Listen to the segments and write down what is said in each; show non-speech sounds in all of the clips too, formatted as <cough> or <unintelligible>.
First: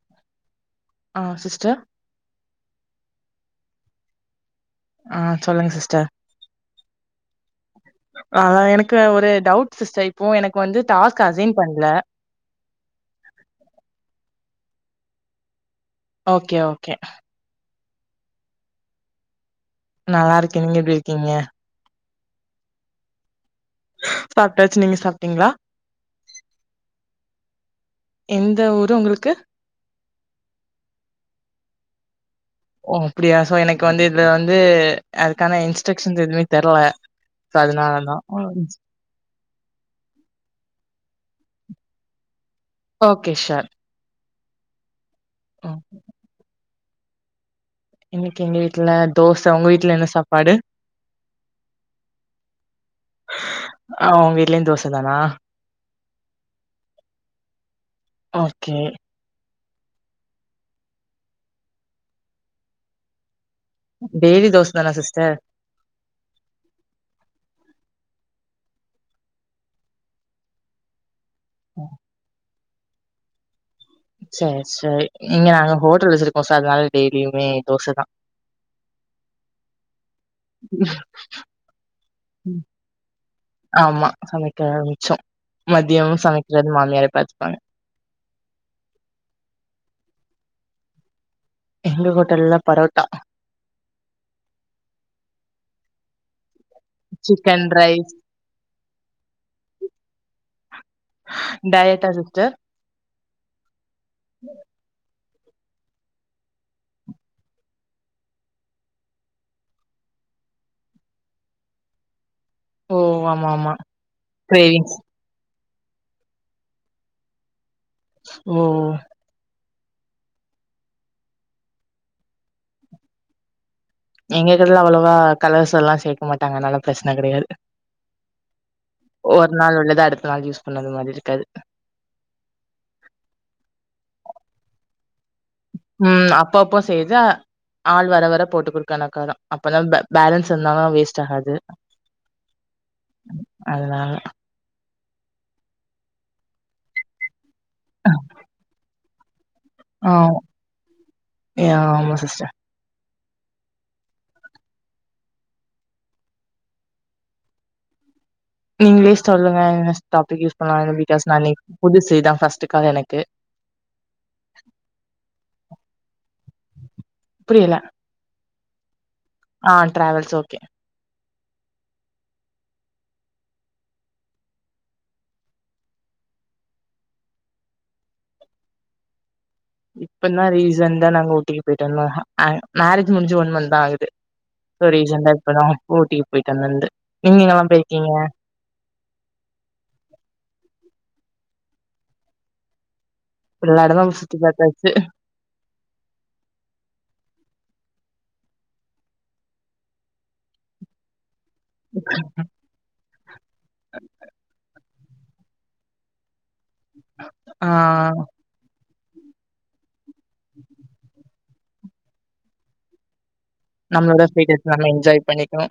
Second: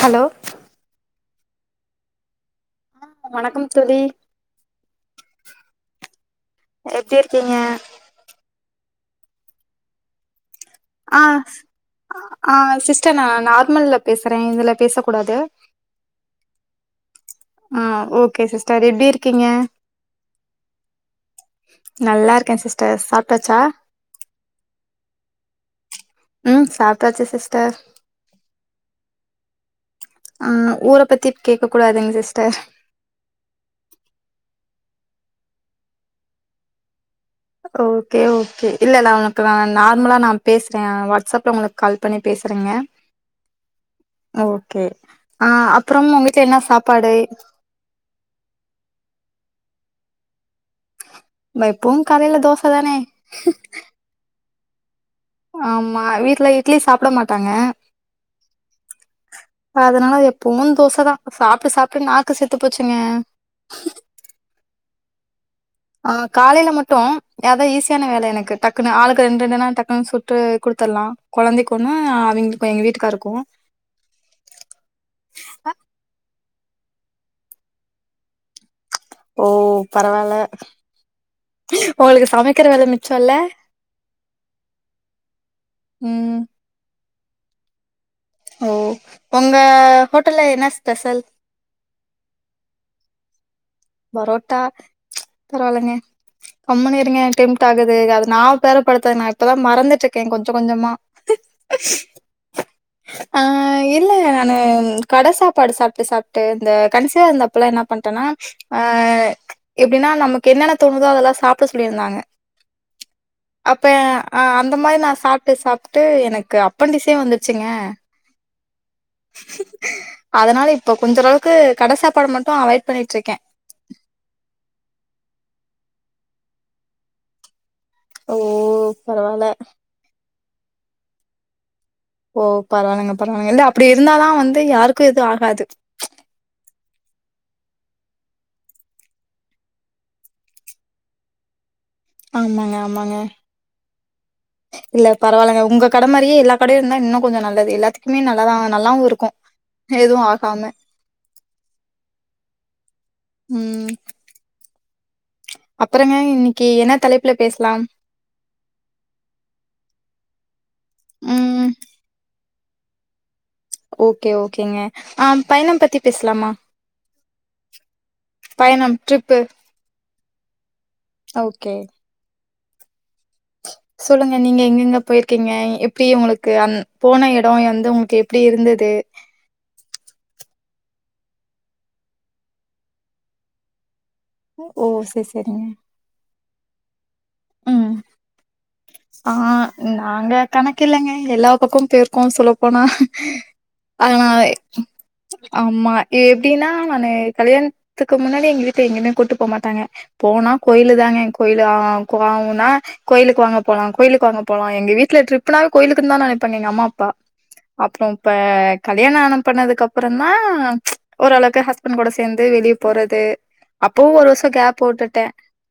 Hello ஆ sister வணக்கம் தோழி ஆ சொல்லுங்க சிஸ்டர் எப்டி இருக்கீங்க ஆ அதான் எனக்கு ஒரு டவுட் சிஸ்டர் இப்ப எனக்கு வந்து ஆ டாஸ்க் அசைன் பண்ணல ஆ சிஸ்டர் நா நார்மல்ல பேசுற இதுல பேசக்கூடாது ஓகே ஓகே ஆ ஓகே சிஸ்டர் எப்டி இருக்கீங்க நல்லா இருக்கேன் நீங்க எப்படி இருக்கீங்க நல்லா இருக்கேன் சிஸ்டர் சாப்ட்டாச்சா சாப்ட்டாச்சு நீங்க சாப்ட்டீங்ளா ம் சாப்ட்டாச்சி சிஸ்டர் எந்த ஊரு உங்களுக்கு ஆ ஊர பத்தி கேக்க கூடாதுங்க சிஸ்டர் ஓ அப்டியா சோ எனக்கு வந்து இதுல வந்து அதுக்கான இன்ஸ்ட்ரக்ஷன்ஸ் எதுவுமே தெர்ல சோ ஓகே அதனாலதான் ஓகே இல்ல நா க்லா நார்மலா நா பேசுறே வாட்ஸ்அப்ல உங்களுக்கு கால் பண்ணி பேசுறேங்க ஓகே ஷோர் ஓகே அ அப்புறம் உங்க வீட்ல என்ன சாப்பாடு இன்னக்கி எங்க வீட்ல தோச உங்க வீட்ல என்ன சாப்பாடு ம எப்பவு காலல தோச தானே ஆ உங்க வீட்லையு தோச தானா ஆமா வீட்ல இட்லி சாப்ட மாட்டாங்க ஓகே அதனால எப்பவு தோச தா சாப்ட்டு சாப்ட்டு நாக்கு செத்து போச்சிங்க டேய்லி தோச தானா சிஸ்டர் ஆ காலையில மட்டு அதா ஈஸியான வேல எனக்கு டக்குன்னு ஆளுக்கு ரெண்டு ரெண்டு நா டக்குன்னு சுட்டு குடுத்தர்லா கொழந்தைக்கு ஒன்னு அவ்ங்க எங்க வீட்டுகாருக்கூ சேரி சேரி இங்க நாங்க ஹோட்டல் வச்சிருக்கோ சோ அதனால டெய்லியுமே தோச தா ஓ பரவால்ல ஒங்களுக்கு சமைக்கற வேலமிச்சொல்ல ஆமா சமைக்க வேலமிச்சோ மதியமும் ம் சமைக்கறது மாமியாரே பாத்துப்பாங்க ஓ ஒங்க ஹோட்டல்ல என்ன ஸ்பெஷல் எங்க ஹோட்டல்ல பரோட்டா பரோட்டா பரவால்லங்க கம்முனு இருங்க டெம்ட் சிக்கன் ஆகுது ரைஸ் அது நா பேரப்படுத்த நா இப்பதா மறந்துட்ருக்கே கொஞ்ச கொஞ்சமா டயட்டா சிஸ்டர் ஆ இல்ல நானு கட சாப்பாடு சாப்ட்டு சாப் ட்டு இந்த கண்சிவா இருந்த அப்பலா என்னா பண்டேனா ஆ எப்டின்னா நமக்கு என்னென்ன தோணுதோ அதெல்லா சாப்ட சொல்லிருந்தாங்க ஓ ஆமா ஆமா அப்ப அ அந்த கிரேவிங்ஸ் மாரி நா சாப்ட்டு சாப் ப்ட்டு எனக்கு அப்பண்டிசே வந்துருச்சுங்க ஓ அதனால இப்ப கொஞ்ச அளவுக்கு கட சாப்பாட மட்டு அவாய்ட் பண்ணிட்ருக்கே எங்க கடையில அவ்வளவா கலர்ஸ் எல்லா சேக்க மாட்டாங்க அதனால பிரச்சன கடையாது ஓ! பரவால்ல. ஒரு நாள் உள்ளது அடுத்த நாள் யூஸ் பண்ணது மாரி இருக்காது ஓ பரவால்லங்க பரவால்லங்க இல்ல அப்டி இருந்தாதா வந்து யாருக்கு எது ஆகாது ம் அப்ப அப்போ செய்த ஆள் வர வர போட்டு குடுக்கானாக்காரம் அப்பனா பேலன்ஸ் இருந்தாலு வேஸ்ட் ஆகாது ஆமாங்க ஆமாங்க அதனால இல்ல பரவால்லங்க உங்க கட மாரியே எல்லா கடையு இருந்தா இன்னு கொஞ்சோ நல்லது எல்லாத்துக்குமே நல்லாதா நல்லாவு இருக்கூ ஆ எதுவு ஆகாம ம் ஆமா சிஸ்டர் அப்பறங்க இன்னைக்கி என்ன தலைப்புல பேசலாம் நீங்களே சொல்லுங்க என்ன டாப்பிக் யூஸ் பண்லா பிகாஸ் நானு ம். புதுசு இது தான் ஃபர்ஸ்ட்டு கால் எனக்கு ஓகே ஓகேங்க ஆ பயணம் பத்தி பேஸ்லாமா புரியல பயணம் ட்ரிப்பு ஆ டிராவல்ஸ் ஓகே ஓகே சொல்லுங்க நீங்க எங்கெங்க போயிக்கீங்க எப்டி உங்களுக்கு அந் போன எடோ வந்து உங்குளுக் எப்பிடி இருந்தது இப்பதா ரீசன்டா நாங்க ஊட்டிக்கி போயிட்டு வந்தோ மேரேஜ் முடிஞ்சி ஒன் மந்தாகுது ஓ! இப்போ சரி, ரீசன்டா சரிங்க. இப்பதா ஊட்டி போயிட்டு வந்தந்து நீங்க எங்கல்லா ம். போய்ருக்கீங்க ஆ நாங்க கணக்கில்லங்க எல்லா பக்கோ போயிருக்கோ சொல்ல போனா எல்லா ஆ எடமு சுத்தி பாத்தாச்சு ஆமா எப்டின்னா நானு கல்யாணத்துக்கு முன்னாடி எங்க வீட்ல எங்கயுமே கூட்டு போகமாட்டாங்க போனா கோயிலு தாங்க கோயிலு போனாங்கனா கோயிலுக்கு வாங்க போலா கோயிலுக்கு வாங்க போலா எங்க வீட்ல ட்ரிப்னா கோயிலுக்கு தா நனப் ப எங்க அம்மாப்பா ஆ அப்புறோ இப்ப கல்யாணோ ஆன பண்ணதுக்கு அப் அப்புறமா ஓரளவுக்கு ஹஸ்பண்ட் கூட சேந்து வெளியே போறது அப்போ நம்மளோட ஒரு ஃப்ரீ வருஷோ டயத்த கேப் நம்ம என்ஜாய் உட்டுட்டே பண்ணிக்கணு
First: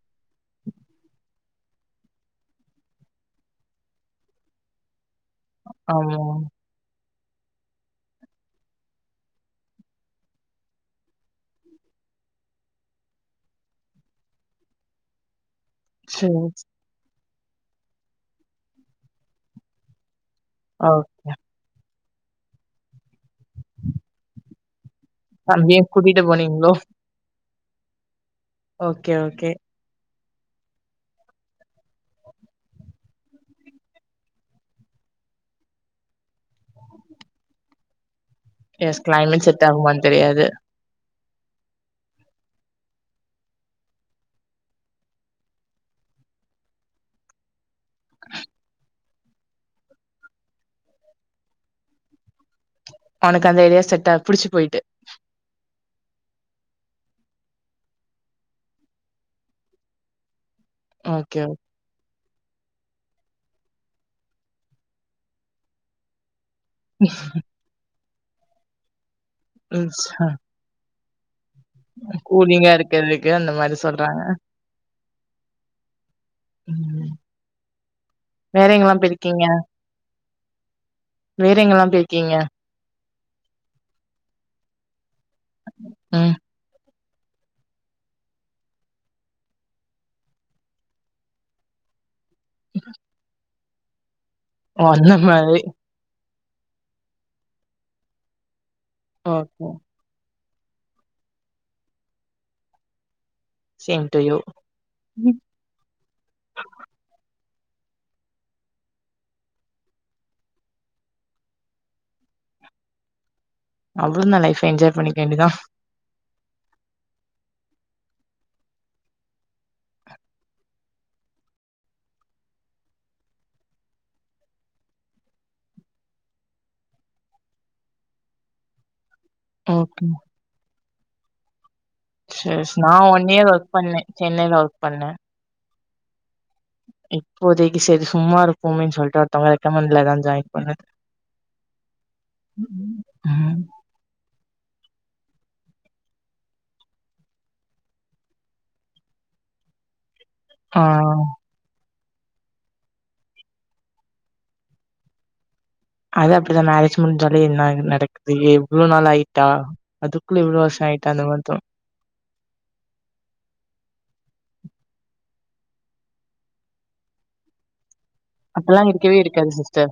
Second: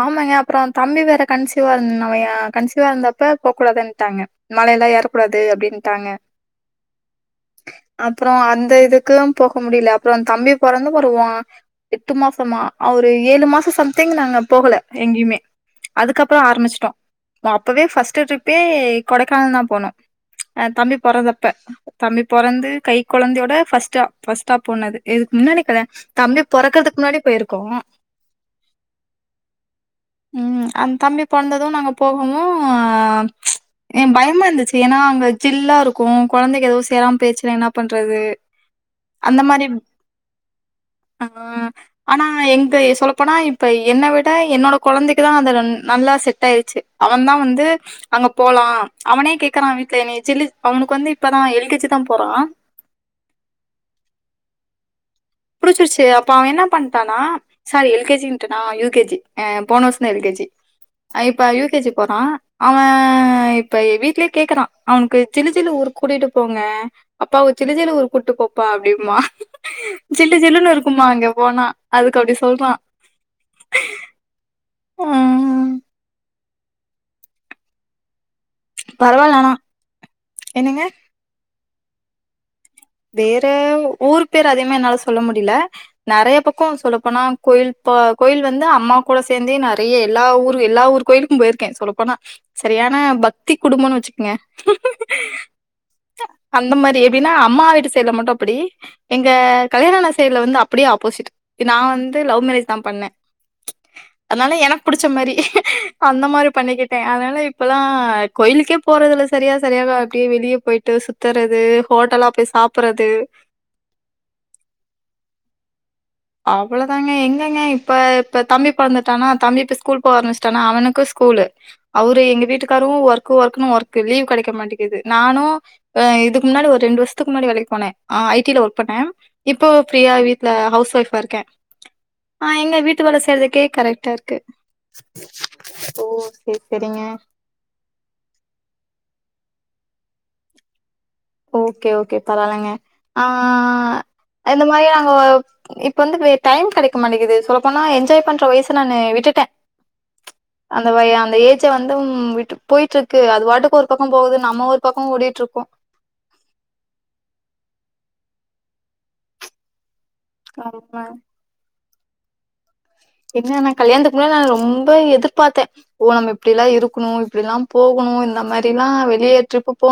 ஆமாங்க அப்புறோ தம்பி வேற கணிசிவா இருந்தனாவயா கணிசிவா இருந்தப்ப போக் கூடாதுன்ட்டாங்க மலையெல்லா ஏறக்கூடாது அப்டின்ட்டாங்க ஆமா அப்புறோ அந்த இதுக்குலா போக முடியல அப்புறோ தம்பி பொறந்து வருவோ எட்டு மாசமா ஒரு ஏழு மாசோ சம்திங் நாங்க போகல எங்கேயுமே சேரி அதுக்கப்புற ஆரம்பிச்சட்டோ அப்பவே ஃபர்ஸ்ட் ட்ரிப்பே கொடைக்கானல் தா போனோ தம்பி ஓகே பொறன்தப்ப தம்பி பொறந்து கை கொழந்தையோட ஃபர்ஸ்ட்டா ஃபர்ஸ்ட்டா போனது இதுக்கு முன்னாடி கூட தம்பியு கூட்டிட்டு தம்பி போனீங்களோ பொறக்கறதுக்கு முன்னாடி போயிருக்கோ ஓகே ஓகே ம் அந்த தம்பி பொறாந்தது நாங்க போகமு எ பயமாருந்துச்சு ஏன்னா அங்க ஜில்லாருக்கு கொழந்தைக்கி ஏதோ சேராம பேயிருச்சுன்னா என்னா பண்றது எஸ் அந்த கிளைமேட் மாரி செட்டாகுமான் தெரியாது ஆ ஆனா எங்க சொல்லப்போனா இப்ப என்ன வி ட்டா என்னோட கொழந்தைக்கிதா அது நல்லா செட்டாயிருச்சு அவ தா வந்து அங்க போலா அவனே கேக்கறா வீட்ல இ செல்லி அவனுக்கு வந்து இப்பதா எல் கே ஜி தா போறா அவனுக்கு அந்த ஏரியா செட்டா புடிச்சு போயிட்டு புடிச்சிருச்சு அப்ப அவ என்ன பண்ணிட்டானா சாரி எல் கே ஜிட்டுன்னா யூ‌ கே ஜி போன வருஷோ தா எல் கே ஜி ஓகே இப்ப யூ கே ஜி போறா அவே இப்ப வீட்லயே கேக்கறா அவனுக்கு ஜிலு ஜிலு ஊரு கூட்டிட்டு போங்க அப்பா ஜிலு ஜிலு ஊரு கூட்டுப்போப்பா அப்படிம்பா ம் சா ஜில்லுன்னு இருக்குமா அங்க போனா அதுக்கு அப்டி கூலிங்கா சொல்றா இருக்கறதுக்கு அந்த மாரி சொல்றாங்க ஆ ம் ம் வேற எங்கல்லா பரவால்ல போயிருக்கீங்க ஆனா என்னங்க வேற எங்கெல்லா போயிருக்கீங்க வேற ஊர் பேர் அதிகமா என்னால சொல்ல முடியல ம் நறைய பக்கோ சொல்லப்போனா கோயில் ப கோயில் வந்து அம்மா கூட சேர்ந்தே நறைய எல்லா ஊர் எல்லா ஊர் கோயிலுக்கு போயிருக்கே சொல்லப்போனா சரியான பக்தி குடும்போன்னு வச்சுக்கங்க ஓ அந்த மாரி அந்த மாரி எப்டின்னா அம்மா வீட்டு செய்டுல மட்டு அப்புடி எங்க ஓகே கல்யாணோ ஆன செய்டுல வந்து அப்டியே ஆப்போசிட் நா வந்து லவ் மேரேஜ் தா பண்ணே சேம் டு யூ அதனால எனக்கு பிடிச்ச மாதிரி அந்த மாதிரி பண்ணிக்கிட்டே அதனால இப்பலா கோயிலுக்கே போறதுல்ல சரியா சரியாக அப்டியே வெளியே போயிட் டு சுத்துறது ஹோட்டலா போய் சாப்புடுறது அவ்வுளந்தா லைஃப்ப என்ஜாய் பண்ணிக்க வேண்டியதா அவ்வளோதாங்க எங்கங்க இப்ப இப்ப தம்பி பொறந்துட்டானா தம்பி இப்ப ஸ்கூல் போவ ஆரம்பிச்சுட்டானா அவனுக்கு ஸ்கூலு அவரு எங்க வீட்டுக்காரோ ஒர்க்கு ஒர்க்குன்னு ஒர்க்கு லீவு கெடைக்க மாட்டேங்கிது நானோ ஆ இதுக்கு முன்னாடி ஒரு ரெண்டு வருஷத்துக்கு முன்னாடி வேலைக்கு போனே ஆ ஐ டில ஒர்க் பண்ணே இப்போ ஓகே ஃபிரியா வீட்ல ஹவுஸ் ஒய்ஃபா இருக்கே ஆ சேரி எங்க நா வீட்டு வேல ஒன் இயர் செய்றதுக்கே ஒர்க் பண்ணே கரெக்டா இருக்கு சென்னைல ஒர்க் பண்ணே ஓ செரி செரிங்க இப்போதைக்கு செரி சும்மா இருக்குமேனு சொல்ட்டு ஒருத்தவங்க ரெக்கமண்ட்லதா ஜாயின் பன்னது ஓகே ஓகே பரவாலைங்க ஆ ம் இந்த மாதிரி அங்க இப்ப வந்து வே டைம் கெடைக்க மாட்டேங்குது சொல்லப்போனா என்ஜாய் பண்ற வயசு நானு விட்டுட்டே ஆ அந்த வய அந்த ஏஜ் ஏஜ்ஜும் வந்து விட்டு போயிட்டு இருக்கு அது வாட்டுக்கு ஒரு பக்கோ போவுது நம்ம ஒரு பக்கோ ஓடிட்டு இருக்கோ அது அப்புடிதா மேரேஜ் முஞ்சாலே என்ன நடக்குது எவ்வளவு நாளாயிட்டா அதுக்குள்ள இவ்ளோ வர்ஷோ ஆமா ஆயிட்டா அந்தமாரி தோ என்ன நா கல்யாணத்துக்கு முன்னால நா ரொம்போ எதிர்பார்த்தே ஓ நம்ம இப்புடிலா இருக்கணோ இப்புடிலா போகணோ அதெல்லா இருக்கவே இருக்காது சிஸ்டர்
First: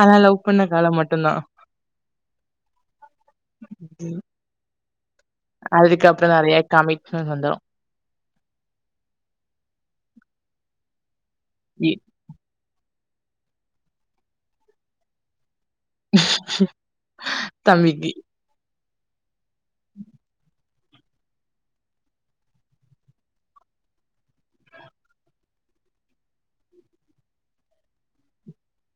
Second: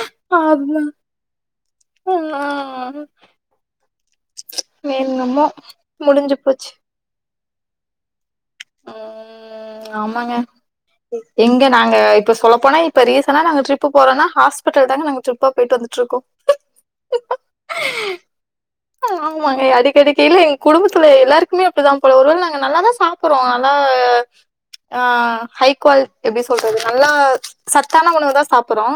அதல்லா லவ் பண்ண காலம் மட்டுந்தா ம் நா அதுக்கப்புறோ முடிஞ்சு நறைய போச்சு கமிட்மெண்ட் வந்துடோ ம் ஆமாங்க எங்க நாங்க இப்ப சொல்ல போனா இப்ப ரீசன்டா நாங்க ட்ரிப் போறோனா ஹாஸ்பிடல்தாங்க நா ட்ரிப்பா போயிட்டு வந்து தம்பிக்கு ம் ஆமாங்க அடிக்கடிக்கி இல்ல எங்க குடும்பத்துல எல்லாருக்குமே அப்புடிதா போல ஒருவேல நாங்க நல்லாதா சாப் புறோ ஆனா ஆ ஹை குவாலிட்டி எப்டி சொல்றது நல்லா சத்தான உணவு தா சாப்புறோ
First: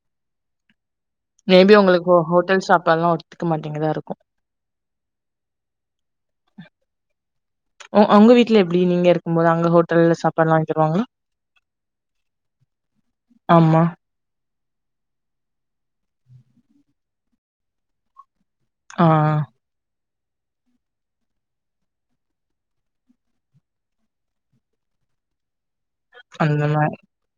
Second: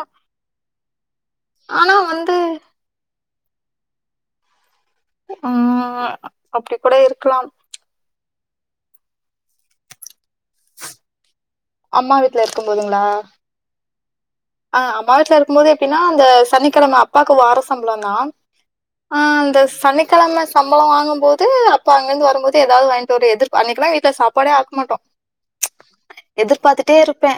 மே பி ஆனா உங்குளுக்கு ஹோ வந்து ஹோட்டல் சாப்பாடுலா ஒத்துக்க மாட்டேங்குதா இருக்கோ ம் அப்டி கூட இருக்கலாம் உ உங்க வீட்ல எப்டி நீங்க இருக்கும் போது அங்க ஹோட்டல்ல சாப்பாடுலா வாங்கி தருவாங்கலா அம்மா வீட்ல இருக்கும் போதுங்குளா ஆமா அ அம்மா வீட்ல இருக்கும்போது எப்டீன்னா அந்த சனிக்கெழம அப்பாக்கு வார சம்பளோந்தா ஆ அந்த சனிக் கெழம சம்பளோ வாங்கும்போது அப்ப அங்கிருந்து வரும்போது ஏதாவது வாங்கிட்டு ஒரு எதிர்ப்பா அன்னிக்குலா வீட்ல சாப்பாடே ஆக்க மாட்டோ அந்த மாரி எதிர்பாத்துட்டே இருப்பே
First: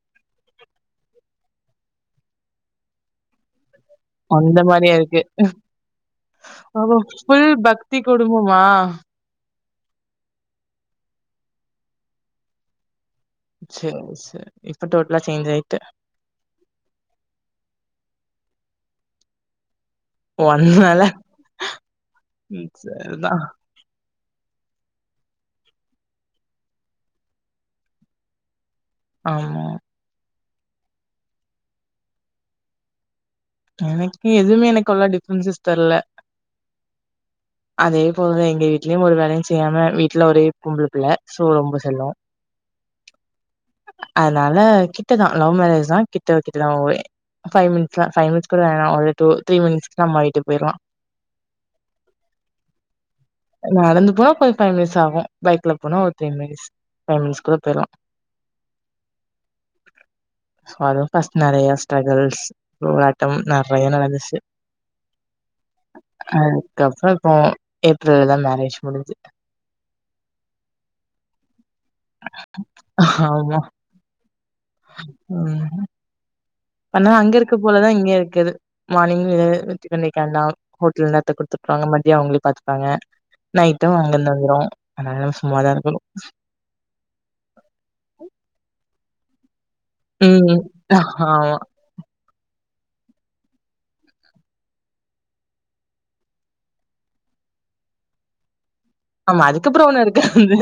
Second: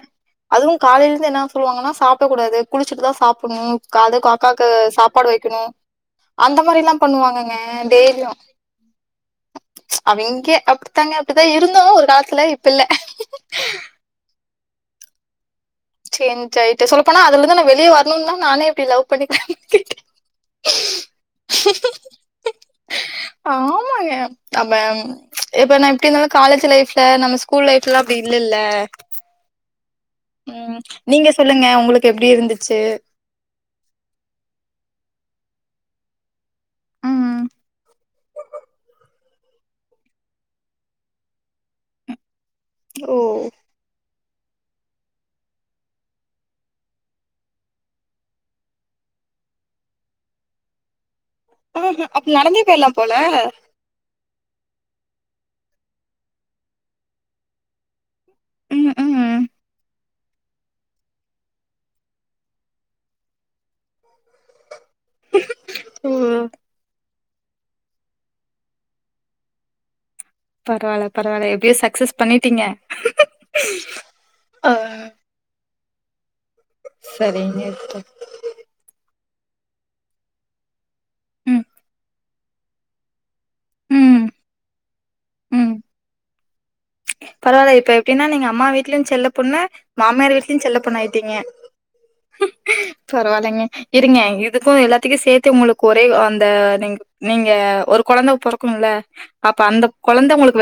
அதுவு காலைல இர்ந்து என்ன சொல்லுவாங்கனா சாப்புடக் கூடாது குளிச்சுட்டுதா சாப்புட்ணோ கால்ல அந்த காக்காக்கு மாரியா இருக்கு. சாப்பாடு வெக்கணோ அந்த ஓ! மாரிலா ஃபுல் பண்ணுவாங்கங்க பக்தி டெய்லியு குடும்பமா? அவிங்க அப்டித்தாங்க அப்டித்தா இருந்தோ ஒரு காலத்துல இப்ப இல்ல செரி செரி இப்ப டோட்டலா சேஞ்சாயிட்ட சேஞ்சாயிட்ட சொல்லப்போனா அதுல இருந்து நா வெளிய வர்ணோந்தா நானே இப்டி லவ் பண்ணி பண்ணிக்கிட்டே ஓ! அதனால ம் சரிதான். ஆமாங்கே அப்ப இப்ப நா எப்டி இருந்தாலு காலேஜ் லைஃப்ல நம்ம ஸ்கூல் லைஃப்லா அப்டி இல்லல்ல ஆமா ம் நீங்க சொல்லுங்க உங்களுக்கு எப்படி இருந்துச்சு எனக்கு எதுவுமே எனக்கு அவ்ளோவா டிஃப்ரென்சஸ் தெர்ல ம் அதே போலதா எங்க வீட்லயு ஒரு வேலையு செய்யாம வீட்ல ஒரே பொம்பளப்பிள்ள சோ ரொம்ப செல்லோ ஓ அதனால கிட்டதா லவ் மேரஜ் தா கிட்ட கிட்டதா ஓலே ஃபைவ் மினிட்ஸ்தா ஃபைவ் மினிட்ஸ் கூட வேணா ஒரு டூ த்ரீ மினிட்ஸ் அம்மா வீட்டுக்கு போயிறலா குளுருது அப்ப நடந்தே போயிடலாம் போல நடந்து போனா ஒரு ஃபைவ் மினிட்ஸ் ஆகு பைக்ல போனா ஒரு த்ரீ மினிட்ஸ் ஃபைவ் மினிட்ஸ் குல்ல போய்டலா ம் ம் சோ அது பஸ்னா நறைய ஸ்ட்ரகுல்ஸ் <unintelligible> நறைய நடந்துச்சு ஓ அதுக்குப்புறம் ம் ஏப்ரல தா மேரேஜ் முடிஞ்சு பரவாயில்ல பரவாயில்ல எப்டியோ சக்சஸ் பண்ணிட்டீங்க ஆமா. ஆ ம் ஆனா அங்க இருக்க சரிங்க போலதா சிஸ்டர் இங்க இருக்குது மார்னிங்கு வித்துதண்ணிக்கண்டாம் ஹோட்டலந்து எத்து குடுத்து ம் உட்டுவாங்க மதியோ அவுங்களே பாத்துப்பாங்க நைட்டும் ம் அங்கந்து வந்துரு அதனால சும்மதா இருக்கனு பரவாயில்ல இப்ப எப்டின்னா நீங்க அம்மா வீட்லயு செல்ல பொண்ணு மாமியார் ம். வீட்லயு செல்ல பொண்ணா ஆமா. ஆயிட்டீங்க <inaudible> பரவாயில்லைங்க இருங்க இதுக்கு எல்லாத்துக்கு சேத்து உங்களுக்கு ஒரே அந்த நீங் நீங்க ஒரு கொழந்த போறக்கும்ல ஆமா அதுக்குப்புறோ ஒண்ணு இருக்காது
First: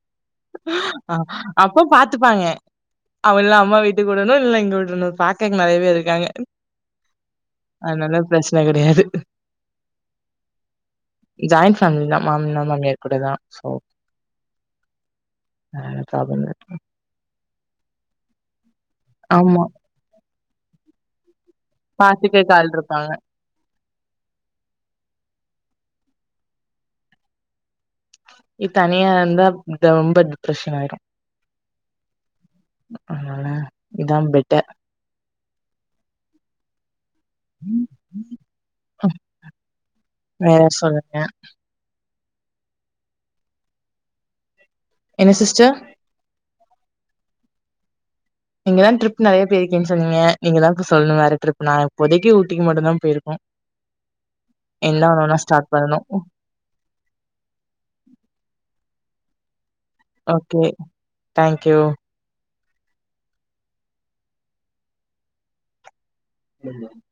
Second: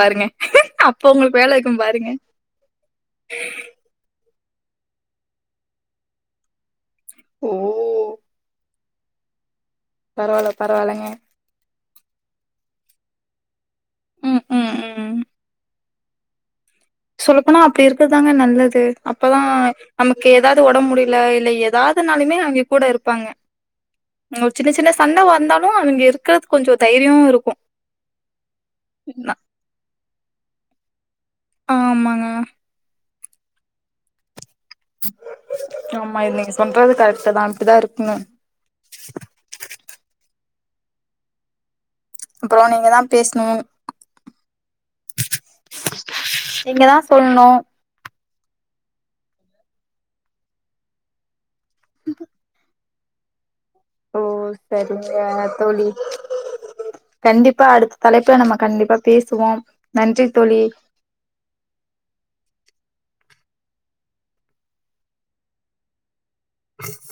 பாருங்க அப்ப அ உங்களுக்கு வேல வைக்கும் அப்ப பாருங்க பாத்துப்பாங்க அவல்லாம் அம்மா வீட்டுக்கு விடணு இல்ல இங்க விடனு பாக்கதுக்கு நறைய பேர் இருக்காங்க ஓ அதுனலா பிரச்சன கடையாது பரவாயில்ல பரவாயில்லங்க ஜாயின்ட் ஃபேமிலி தா மாமனார் மாமியார் கூட தா சோ ம் ம் ம் ஆ சாப்பட்ற நேரத்துக்கு சொல்லப்போனா அப்டி இருக்குறதாங்க நல்லது அப்பதா ஆமா. நமக்கு ஏதாவது ஒடம்பு முடியல இல்ல எதாவதுனாலுமே பாத்துக்கறக்கு அவைங்க ஆள் கூட இருப்பாங்க ஓ சின்ன சின்ன சண்ட வந்தாலு அவைங்க இருக்கிறதுக்கு கொஞ்சோ தைரியோ இருக்கு இது தனியா ந இருந்தா ரொம்ப டிப்ரஷன் ஆயிரு ஆமாங்க அதுனால இதா பெட்டர் ஆமா நீங்க சொல்றது கரெக்ட தா அப்டிதா இருக்குன்னு ம் வேற சொல்லுங்க அப்புறோ நீங்க தா பேசணு என்ன சிஸ்டர் நீங்க தா சொல்ணு நீங்கதான் ட்ரிப் நறைய போயிருக்கேனு சொன்னிங்க நீங்கதா ட்ரிப் நறைய போய் இருக்க சொன்னீங்க நீங்க தா இப்ப சொல்லு வேற ட்ரிப் நா இப்பதைக்கு ஊட்டிக்கு மட்டுதா போயிருக்கோ ஓ சரிங்க ஸ்டார்ட் தோழி பண்ணணும். கண்டிப்பா அடுத்த தலைப்புல நம்ம கண்டிப்பா பேசுவோ ஓகே தேங்க்யூ <inaudible>